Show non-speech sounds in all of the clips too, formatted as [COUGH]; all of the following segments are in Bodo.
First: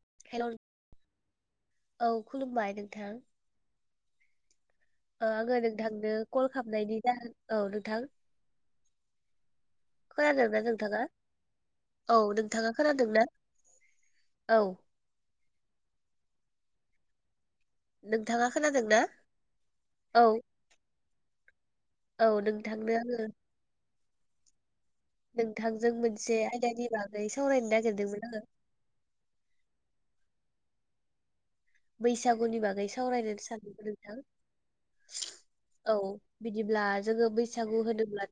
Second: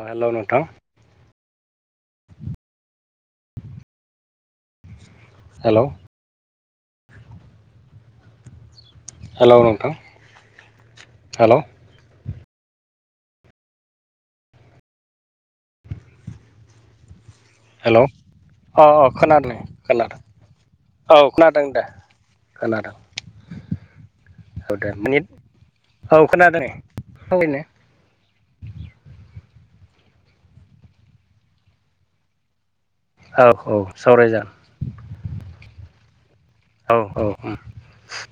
अ हेलौ हेल' नोंथां औ खुलुमबाय नोंथां औ आङो हेलौ नोंथांनो कल खालामनायनि जाहोन औ नोंथां हेलौ नोंथां खोनादोंना नोंथाङा हेलौ औ नोंथाङा खोनादोंना औ हेल' अ नोंथाङा अ खोनादोंना खोनादों खोनादों औ औ खोनादों दे औ खोनादों नोंथांनो आङो औ दा मानिट नोंथांजों मोनसे आयदानि बागै सावरायनो नागिरदोंमोन आङो बैसागुनि बागै सावरायनो औ औ सानदोंमोन नोंथां सावरायजागोन औ बिदिब्ला औ जोङो बैसागु होनोब्ला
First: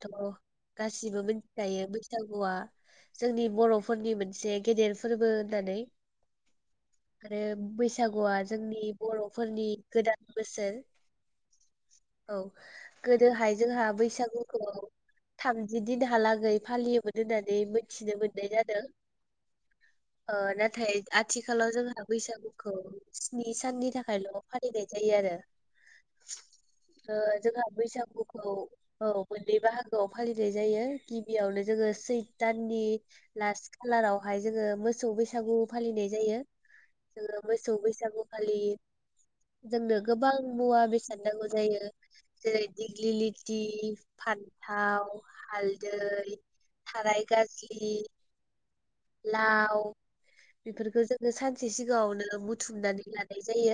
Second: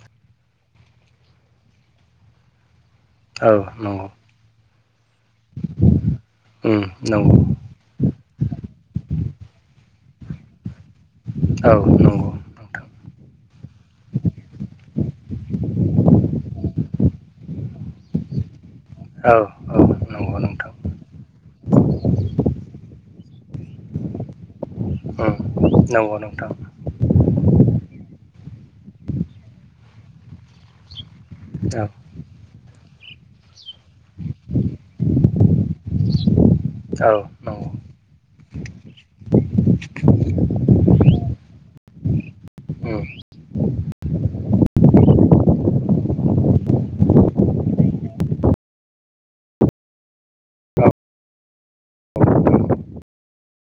गासिबो मिथिखायो बैसागुआ जोंनि उम औ बर'फोरनि मोनसे एसे गेदेर फोरबो होननानै उ नंगौ आरो बैसागुआ जोंनि बर'फोरनि गोदान बोसोर औ नंगौ औ नोंथां गोदोहाय जोंहा बैसागुखौ थामजि दिनहालागै फालियोमोन होननानै मोनथिनो मोननाय जादों औ औ ओ नंगौ नोंथां नाथाय आथिखालाव जोंहा बैसागुखौ स्नि साननि थाखायल' फालिनाय जायो आरो उम नंगौ नोंथां ओ जोंहा बैसागुखौ औ मोननै बाहागोआव फालिनाय जायो। गिबियावनो औ जोङो सैक दाननि लास खालारावहाय जोङो मोसौ बैसागु फालिनाय जायो, औ जोङो नंगौ मोसौ बैसागुखालि जोंनो गोबां मुवा बेसाद नांगौ जायो। जेरै उम दिग्लि लिथि, फान्थाव, हालदै, थाराय गाज्लि लाव, बिफोरखौ जोङो सानसे सिगाङावनो बुथुमनानै लानाय जायो।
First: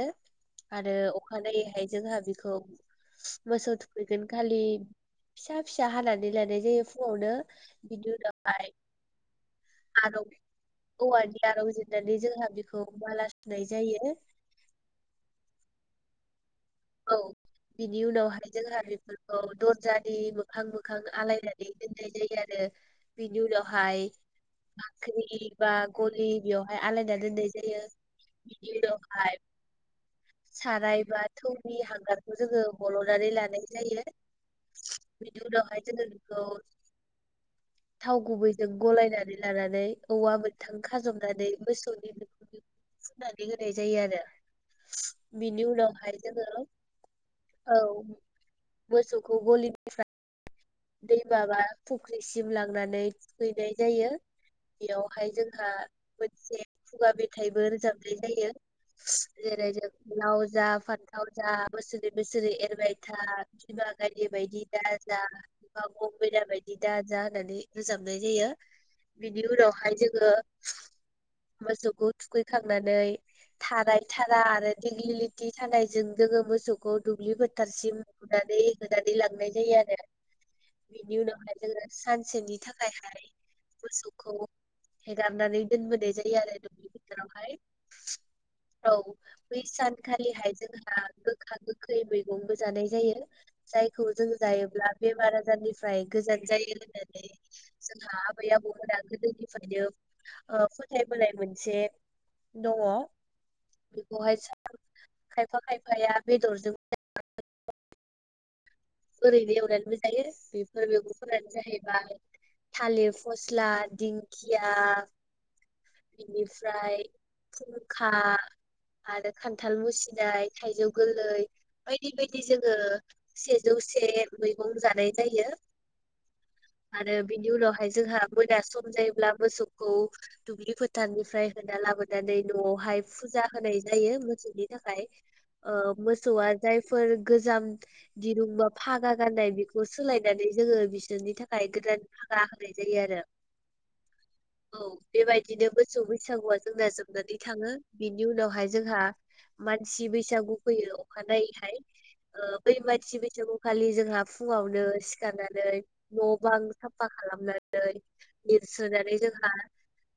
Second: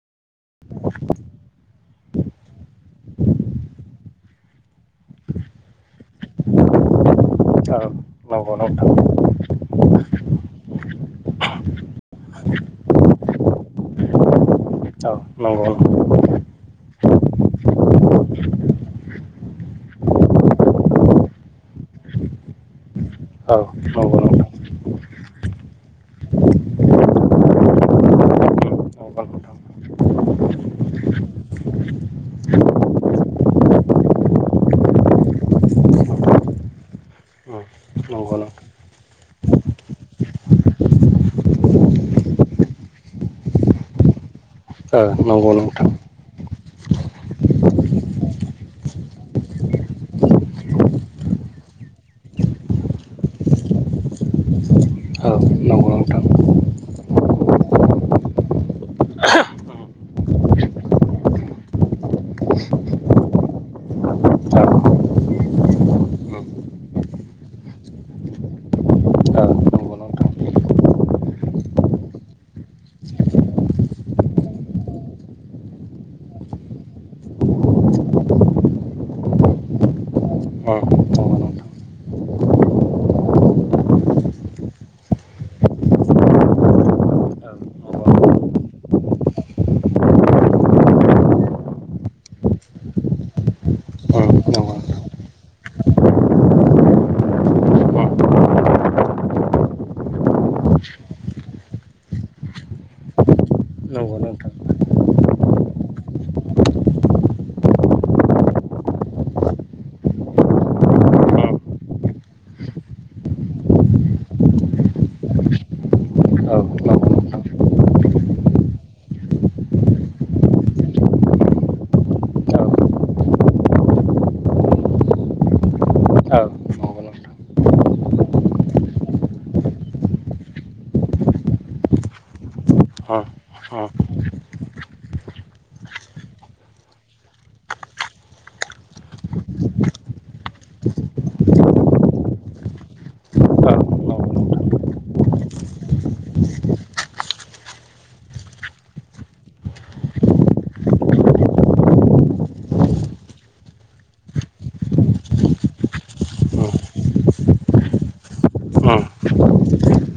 आरो अखानायैहाय जोंहा बिखौ मोसौ थुखैगोन खालि फिसा फिसा हानानै लानाय जायो फुङावनो बिनि औ नंगौ नोंथां औ औवानि आराव जिरनानै जोंहा बेखौ माला सुनाय जायो औ नंगौ नंगौ औ बिनि उनावहाय जोंहा बेफोरखौ दरजानि मोखां मोखां आलायनानै दोननाय जायो आरो। बिनि औ उनावहाय नंगौ नोंथां बाख्रि बा गलि बेवहाय आलायना दोननाय जायो बिनि नंगौ उनावहाय नोंथां साराय बा थौनि हांगारखौ जोङो हल'नानै लानाय जायो। बिनि उनावहाय जोङो बिखौ अ थाव गुबैजों गलायनानै लानानै औवा मोकथां खाजनानै मोसौनि [INAUDIBLE] फुननानै होनाय जायो आरो। नोंथां औ नंगौ बिनि नोंथां उनावहाय जोङो औ मोसौखौ गलिनिफ्राय दैमा बा फुख्रिसिम लांनानै थुखैनाय जायो बेयावहाय औ जोंहा नंगौ नोंथां मोनसे खुगा मेथाइबो रोजाबनाय जायो, जेरै औ जों लाव जा फान्थाव जा बोसोरै बोसोरै एरबाय था बिमा गायदे औ बायदि दाजा बिमा गं मेना बायदि दाजा होननानै रोजाबनाय जायो बिनि नंगौ उनावहाय नोंथां जोङो मोसौखौ थुखैखांनानै थाराय थारा आरो दिग्लि लिति थानायजों जोङो मोसौखौ दुब्लि फोथारसिम बुनानै होनानै लांनाय जायो आरो नंगौ बिनि नोंथां औ उनावहाय जोङो सानसेनि थाखायहाय मोसौखौ हेगारनानै दोनबोनाय जायो आरो दुब्लि नंगौ फोथारावहाय। औ बै सानखालिहाय जोंहा गोखा गोखै मैगंबो जानाय जायो। जायखौ जों नंगौ जायोब्ला नोंथां बेमार आजारनिफ्राय गोजान जायो होननानै औ जोंहा आबै आबौमोनहा गोदोनिफ्रायनो ओ फोथायबोनाय मोनसे दङ'। नंगौ नोंथां औ नंगौ नोंथां औ नंगौ बेखौहाय नोंथां [UNINTELLIGIBLE] खायफा खायफाया बेदरजों ओरैनो एवनानैबो जायो। बेफोर मैगंफोरानो जाहैबाय थालिर फस्ला, दिंखिया, नंगौ नोंथां औ नंगौ नोंथां औ बिनिफ्राय नंगौ नोंथां औ नंगौ औ नंगौ खुंखा, आरो खान्थाल मुसिनाय, थायजौ गोरलै, बायदि नंगौ बायदि जोङो सेजौ से मैगं जानाय जायो। औ अ आरो बिनि उनावहाय जोंहा मोना सम जायोब्ला मोसौखौ दुब्लि फोथारनिफ्राय होना लाबोनानै न'आवहाय फुजा होनाय जायो मोसौनि थाखाय। ओ मोसौआ जायफोर गोजाम दिरुं बा फागा गाननाय बेखौ सोलायनानै जोङो बिसोरनि थाखाय गोदान फागा होनाय जायो आरो। नंगौ नंगौ नंगौ औ। बेबायदिनो मोसौ बैसागुआ जोंना जोबनानै थाङो। बिनि उनावहाय जोंहा मानसि बैसागु फैयो अखानायैहाय। ओ बै मानसि बैसागुखालि जोंहा फुङावनो सिखारनानै न' बां साफा खालामनानै लिरसोनानै जोंहा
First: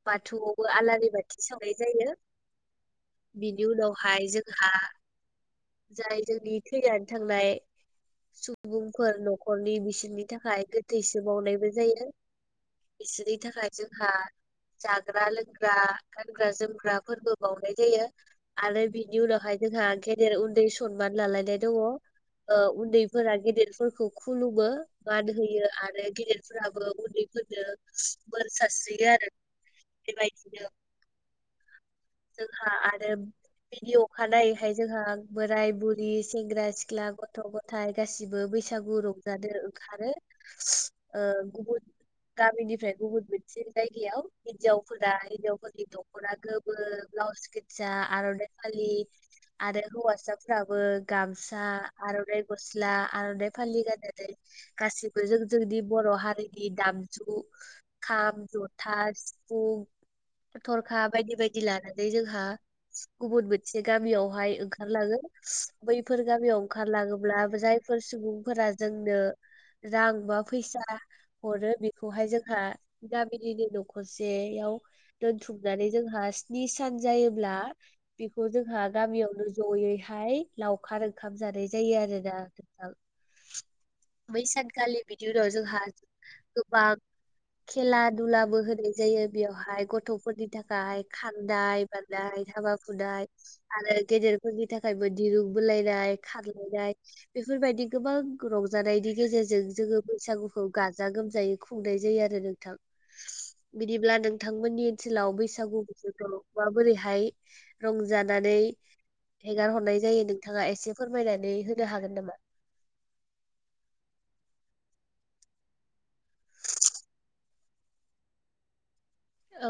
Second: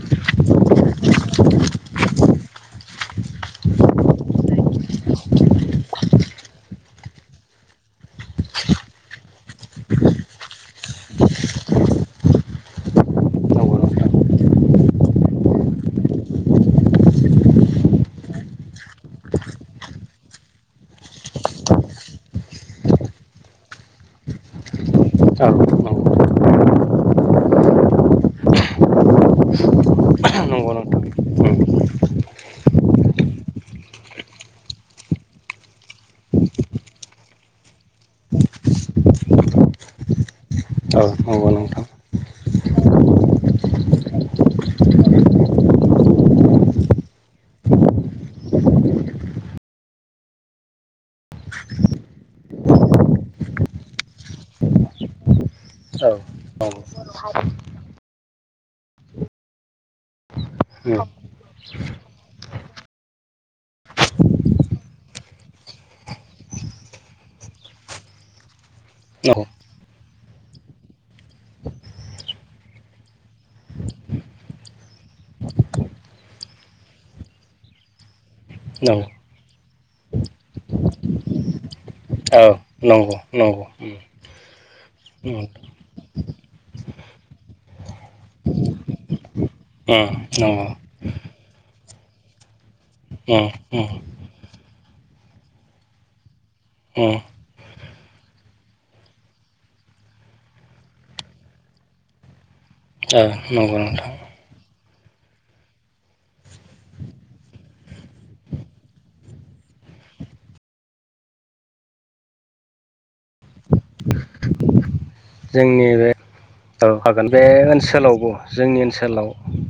बाथौआवबो आलारि बाथि सावनाय जायो। बिनि उनावहाय जोंहा जाय जोंनि थैनानै थांनाय सुबुंफोर न'खरनि बिसोरनि थाखाय गोथैसो बावनायबो जायो। बिसोरनि थाखाय जोंहा जाग्रा लोंग्रा गानग्रा जोमग्राफोरबो बावनाय जायो। आरो बिनि उनावहाय जोंहा गेदेर उन्दै सनमान लालायनाय दङ'। ओ उन्दैफोरा गेदेरफोरखौ खुलुमो मान होयो आरो गेदेरफोराबो उन्दै फोरनो बोर सारस्रियो आरो बेबायदिनो जोंहा आरो बिनि अखानायैखाय जोंहा बोराय बुरि सेंग्रा सिख्ला गथ' ग थाय गासिबो बैसागु रंजानो ओंखारो। औ ओ नंगौ गुबुन नोंथां। गामिनिफ्राय गुबुन मोनसे जायगायाव हिनजावफोरा हिनजावफोरनि दख'ना गो मो ब्लाउस गोजजा आर'नाइ फालि आरो हौवासाफोराबो गामसा आर'नाइ गस्ला आर'नाइ फालि गाननानै गासिबो जों जोंनि बर' हारिनि दामजु खाम, जथा, सिफुं, थरखा बायदि बाय दि लानानै जोंहा गुबुन मोनसे गामियावहाय ओंखारलाङो। बैफोर गामियाव ओंखारलाङोब्ला जाय फोर सुबुंफोरा जोंनो रां बा फैसा हरो बेखौहाय जोंहा गामिनिनो न'खरसेयाव दोनथुमनानै जोंहास नि सान जायोब्ला बेखौ जोंहा गामियावनो ज'यैहाय लाव खार ओंखाम जानाय जायो आरो ना नोंथां। बै सानखालि बेनि उनाव जोंहा गोबां खेला दुलाबो होनाय जायो बेवहाय गथ'फोरनि थाखाय। खान्दाय बारनाय हाबा हुदाय आरो गेदेर फोरनि थाखायबो दिरुं बलायनाय खारलायनाय बेफोरबायदि गोबां रंजानायनि गेजेरजों जोङो बैसागुखौ गाजा गोमजायै खुंनाय जायो आरो नोंथां बिदिब्ला नोंथां नोंथांमोननि ओनसोलाव बैसागु [UNINTELLIGIBLE] माबोरैहाय रंजानानै हेगार हरनाय जायो नोंथाङा एसे फोरमायनानै होनो हागोन नामा जोंनि बे [UNINTELLIGIBLE] बे ओनसोलावबो जोंनि ओनसोलाव औ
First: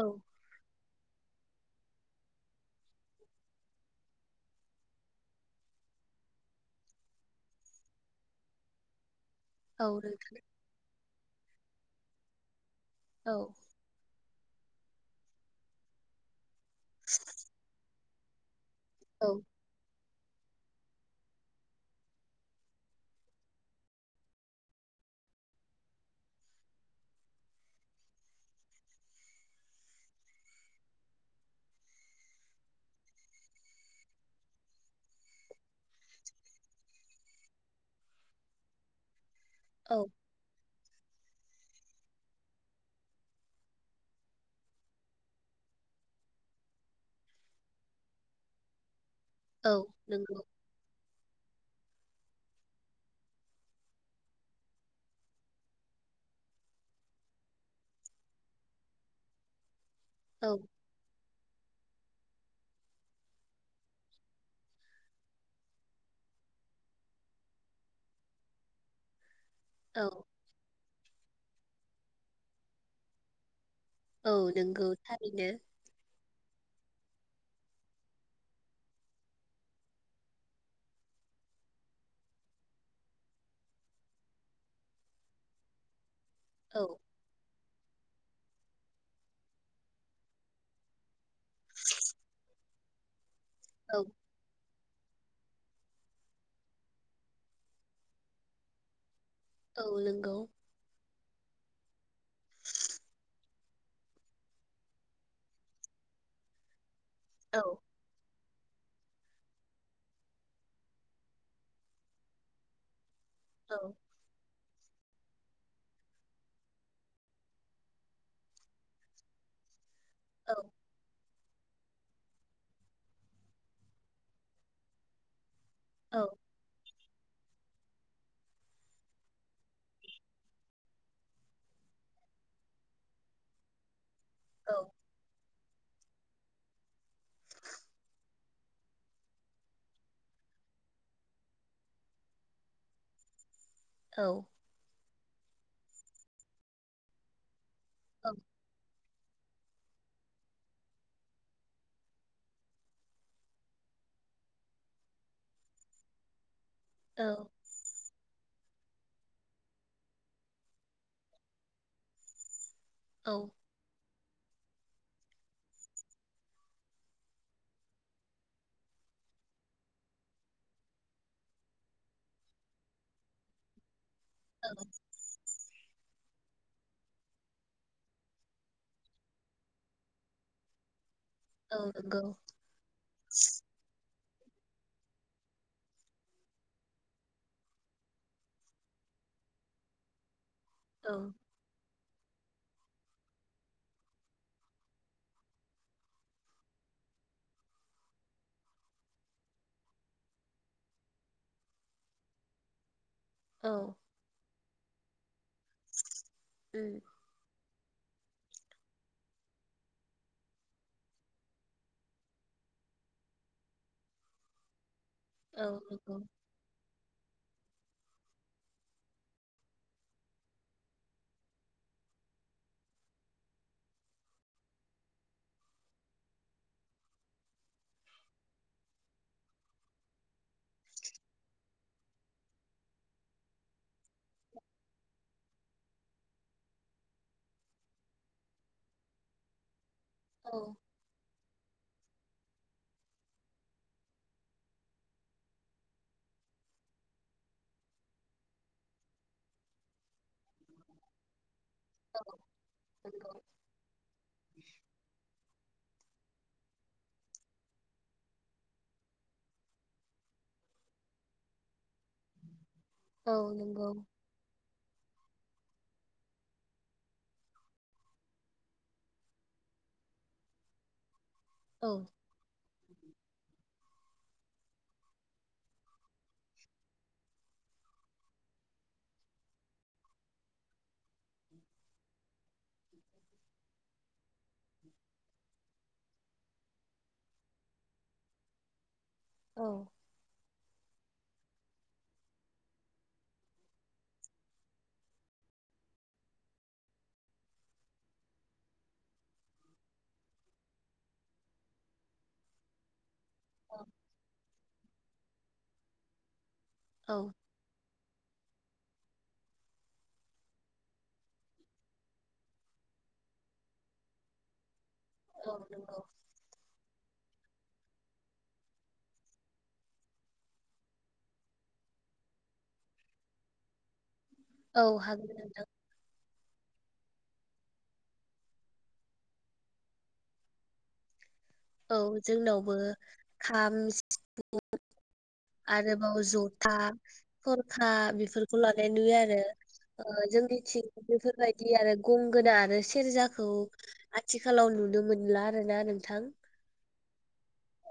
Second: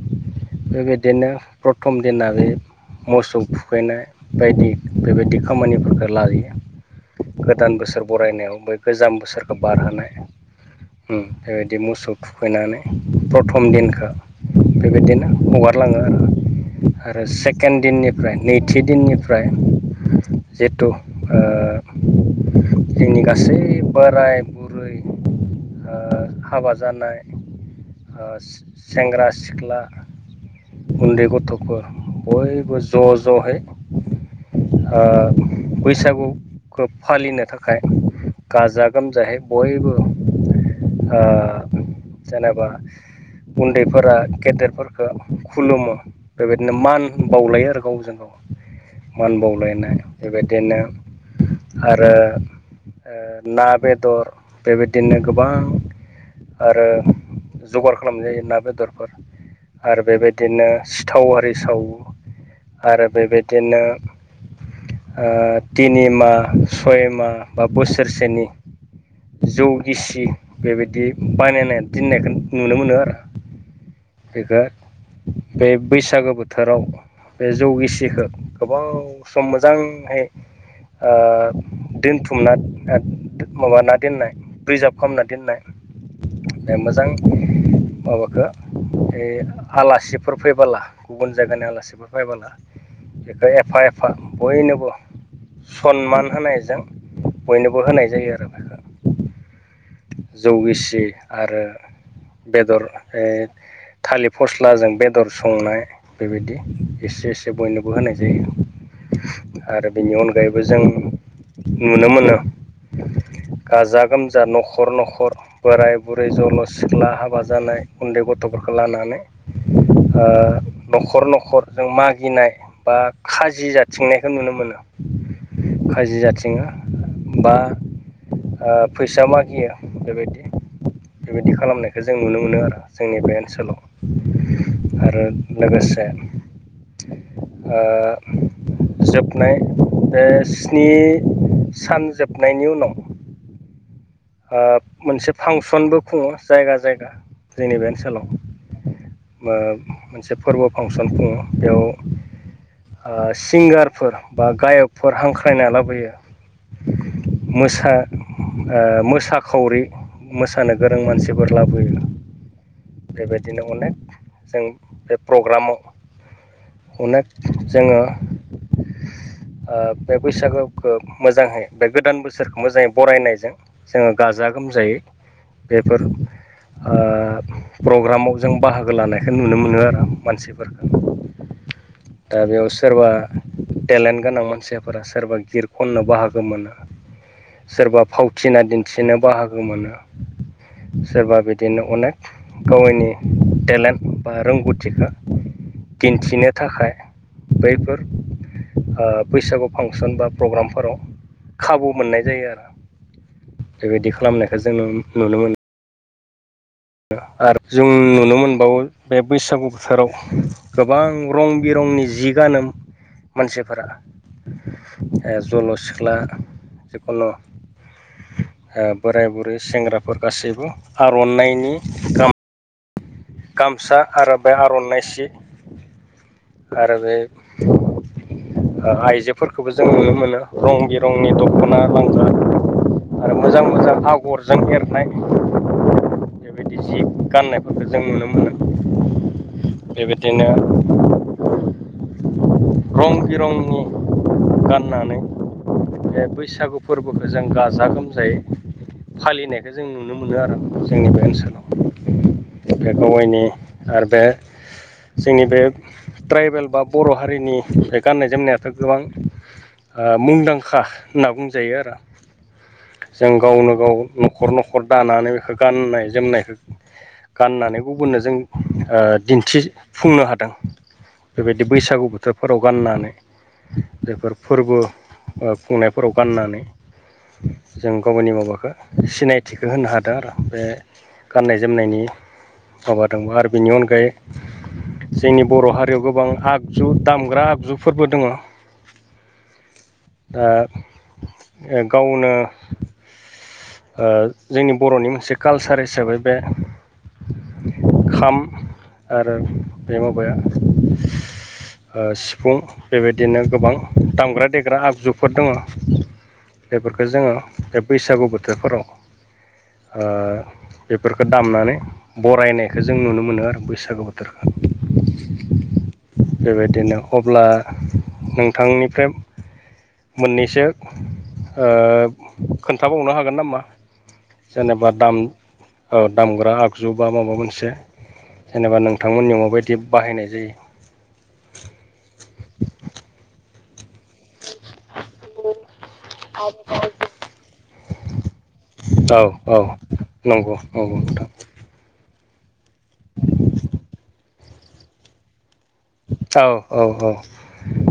बेबायदिनो प्रथम दिना बे मोसौ थुखैनाय बायदि बेबायदि खामानिफोरखो लायो। गोदान बोसोर बरायनायाव बै गोजाम बोसोरखौ औ बारहोनाय नोंथां होम बेबायदि मोसौ थुखैनानै औ प्रथम दिनखो बेबायदिनो हगारलाङो आरो आरो सेकेण्ड दिननि फ्राय नैथि औ दिननिफ्राय जेतु ओ जोंनि गासै बोराय बुरै ओ हाबा जानाय ओस सेंग्रा सिख्ला उन्दै गथ'फोर बयबो ज' ज' हाय हा बैसागुखौ फालिनो थाखाय गाजा गोमजाहे बयबो औ हा जेनेबा उन्दैफोरा गेदेरफोरखो खुलुमो बेबायदिनो मान बावलायो आरो गावजों गाव मान औ बावलायनाय नंगौ बेबायदिनो आरो ओ ना बेदर बेबायदिनो गोबां आरो जगार खालाम जायो ना बेदरफोर आरो औ बेबायदिनो सिथाव आरि सावो आरो बेबायदिनो ओ तिनि मा सय माह बा बोसोरसेनि जौ औ गिसि बेबिदि बानायनाय दिननायखौ नुनो मोनो आरो औ नंगौ बेखोद थारैनो बे बैसागो बोथ थोराव बे जौ गिसिखौ गोबाव सम मोजांहाय ओ दोनथुमना [UNINTELLIGIBLE] माबाना दोननाय प्रिजार्भ खामना दोननाय बे औ मोजां माबाखो ए आलासिफोर फैबोला गुबुन जायगानि आलासिबो फायबोला बेखौ एफा औ एफा बयनोबो सनमान होनायजों बयनोबो होनाय जायो आरो ना औ नंगौ जौ गिसि आरो बेदर ए थालिर फस्लाजों बेदर संनाय बेबायदि इसे इस जे औ बयनोबो होनाय जायो आरो बिनि अनगायैबो जों नुनो मोनो औ गाजा गोमजा न'खर न'खर बोराय बुरै जल' सिख्ला हाबा जानाय उन्दै गथ'फोरखौ लानानै ओ औ न'खर न'खर जों मागिनाय बा खाजि जाथिंनायखो नुनो मोनो औ खाजि जाथिङो बा आ फैसा मागियो बेबायदि बेबायदि खालामनायखौ जों नुनो मोनो आरो जोंनि बे ओनसोलाव औ आरो लोगोसे आ जोबनाय बे स्नि सान जोबनायनि उनाव औ ओ मोनसे फांसनबो खुङो जायगा जायगा जोंनि बे ओनसोलाव ओ मोनसे फोरबो फांसन खुंङो बेयाव ओ सिंगारफोर बा गायकफोर हांख्रायना लाबोयो औ मोसा ओ मो साखावरि मोसानो गोरों मानसिफोर लाबोयो। औ बेबायदिनो अनेक जों बे प्रग्रामाव अनेक जोंङो ओ बे बैसागोखौ मोजाङै बे गोदान बोसोरखौ मोजाङै बरायनायजों जोङो गाजा गोमजायै बेफोर आ प्रग्रामाव जों बाहागो लानायखो नुनो मोनो आरो मानसिफोरखो औ नंगौ दा बेयाव सोरबा टेलेन्ट गोनां मानसिफोरा सोरबा गिर खननो बाहागो मोनो सोरबा फाव थिना दिन्थिनो बाहागो मोनो औ सोरबा बिद दिनो अनेक गावनि टेलेन्ट बा रोंग'थिखो दिन्थिनो थाखाय बैफोर ओ बैसागु फांसन बा प्रग्रामफोराव खाबु मोननाय जायो आरो औ बेबायदि खालामनायखो जों नुनो मोनो [INAUDIBLE] आरो जों नुनो मोनबावो बे बैसागु बोथोराव गोबां रं बिरंनि जि गानोम मानसिफोरा ओ औ जल' सिख्ला नंगौ जिखुनु ओ बोराय-बुरै सेंग्राफोर गासैबो आर'नाइनि [UNINTELLIGIBLE] गामसा आरो बे आर'नाइ सि आरो बे आइजोफोरखौबो जों नुनो मोनो रं बिरंनि दख'ना लांगा आरो मोजां मोजां आगरजों एरनाय बेबायदि जि गाननायफोरखौ जों जों नुनो मोनो बेबायदिनो औ रं बिरंनि गाननानै बे बैसागु फोरबोखौ जों गाजा गोमजायै फालिनायखौ जों नुनो मोनो आरो जोंनि बे ओनसोलाव बे नंगौ गावयायनि आरो बे जोंनि बे ट्राइबेल बा बर' हारिनि ओमफ्राय गाननाय जोमनायाथ' गोबां ओ मुंदांखा होनना बुंजायो आरो जों औ गावनो नंगौ गाव न'खर न'खर दानानै बेखौ गाननाय जोमनायखौ गाननानै गुबुननो जों ओ दिन्थिफुंनो हादों बेबायदि औ बैसागु बोथोरफोराव गाननानै बेफोर फोरबो ओ खुंनायफोराव गाननानै जों गावनि माबाखौ सिनायथिखौ होनो हादों आरो बे गाननाय जोमनायनि माबादोंमोन आरो बेनि अनगायै जोंनि बर' हारियाव गोबां आगजु दामग्रा आगजुफोरबो दङ'। औ ओ गावनो ओ जोंनि बर'नि मोनसे कालचार हिसाबै बे खाम आरो बे माबाया ओ सिफुं बेबायदिनो गोबां दामग्रा देग्रा आगजुफोर दङ'। बेफोरखौ औ जोङो बे बैसागु बोथोरफोराव ओ बेफोरखौ दामनानै बरायनायखो जों नुनो मोनो आरो बैसागु बोथोरखो औ नंगौ बेबायदिनो अब्ला नोंथांनिफ्राय मोननैसो ओ खोन्थाबावनो हागोन नामा? औ जेनेबा दाम हागोन नोंथां औ दामग्रा आगजु बा माबा मोनसे जेनेबा नोंथांमोननियाव माबायदि बाहायनाय जायो। [INAUDIBLE] औ जोंनावबो खाम आरोबाव जथा खरखा बेफोरखौ लानाय नुयो औ आरो औ ओ नंगौ जोंनिथिं नंगौ बेफोरबायदि बिदि आरो गंगोना आरो सेरजाखौ आथिखालाव नुनो मोनला आरोना नों औ औ औ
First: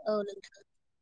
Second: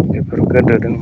औ नों बेफोर गोदो दं।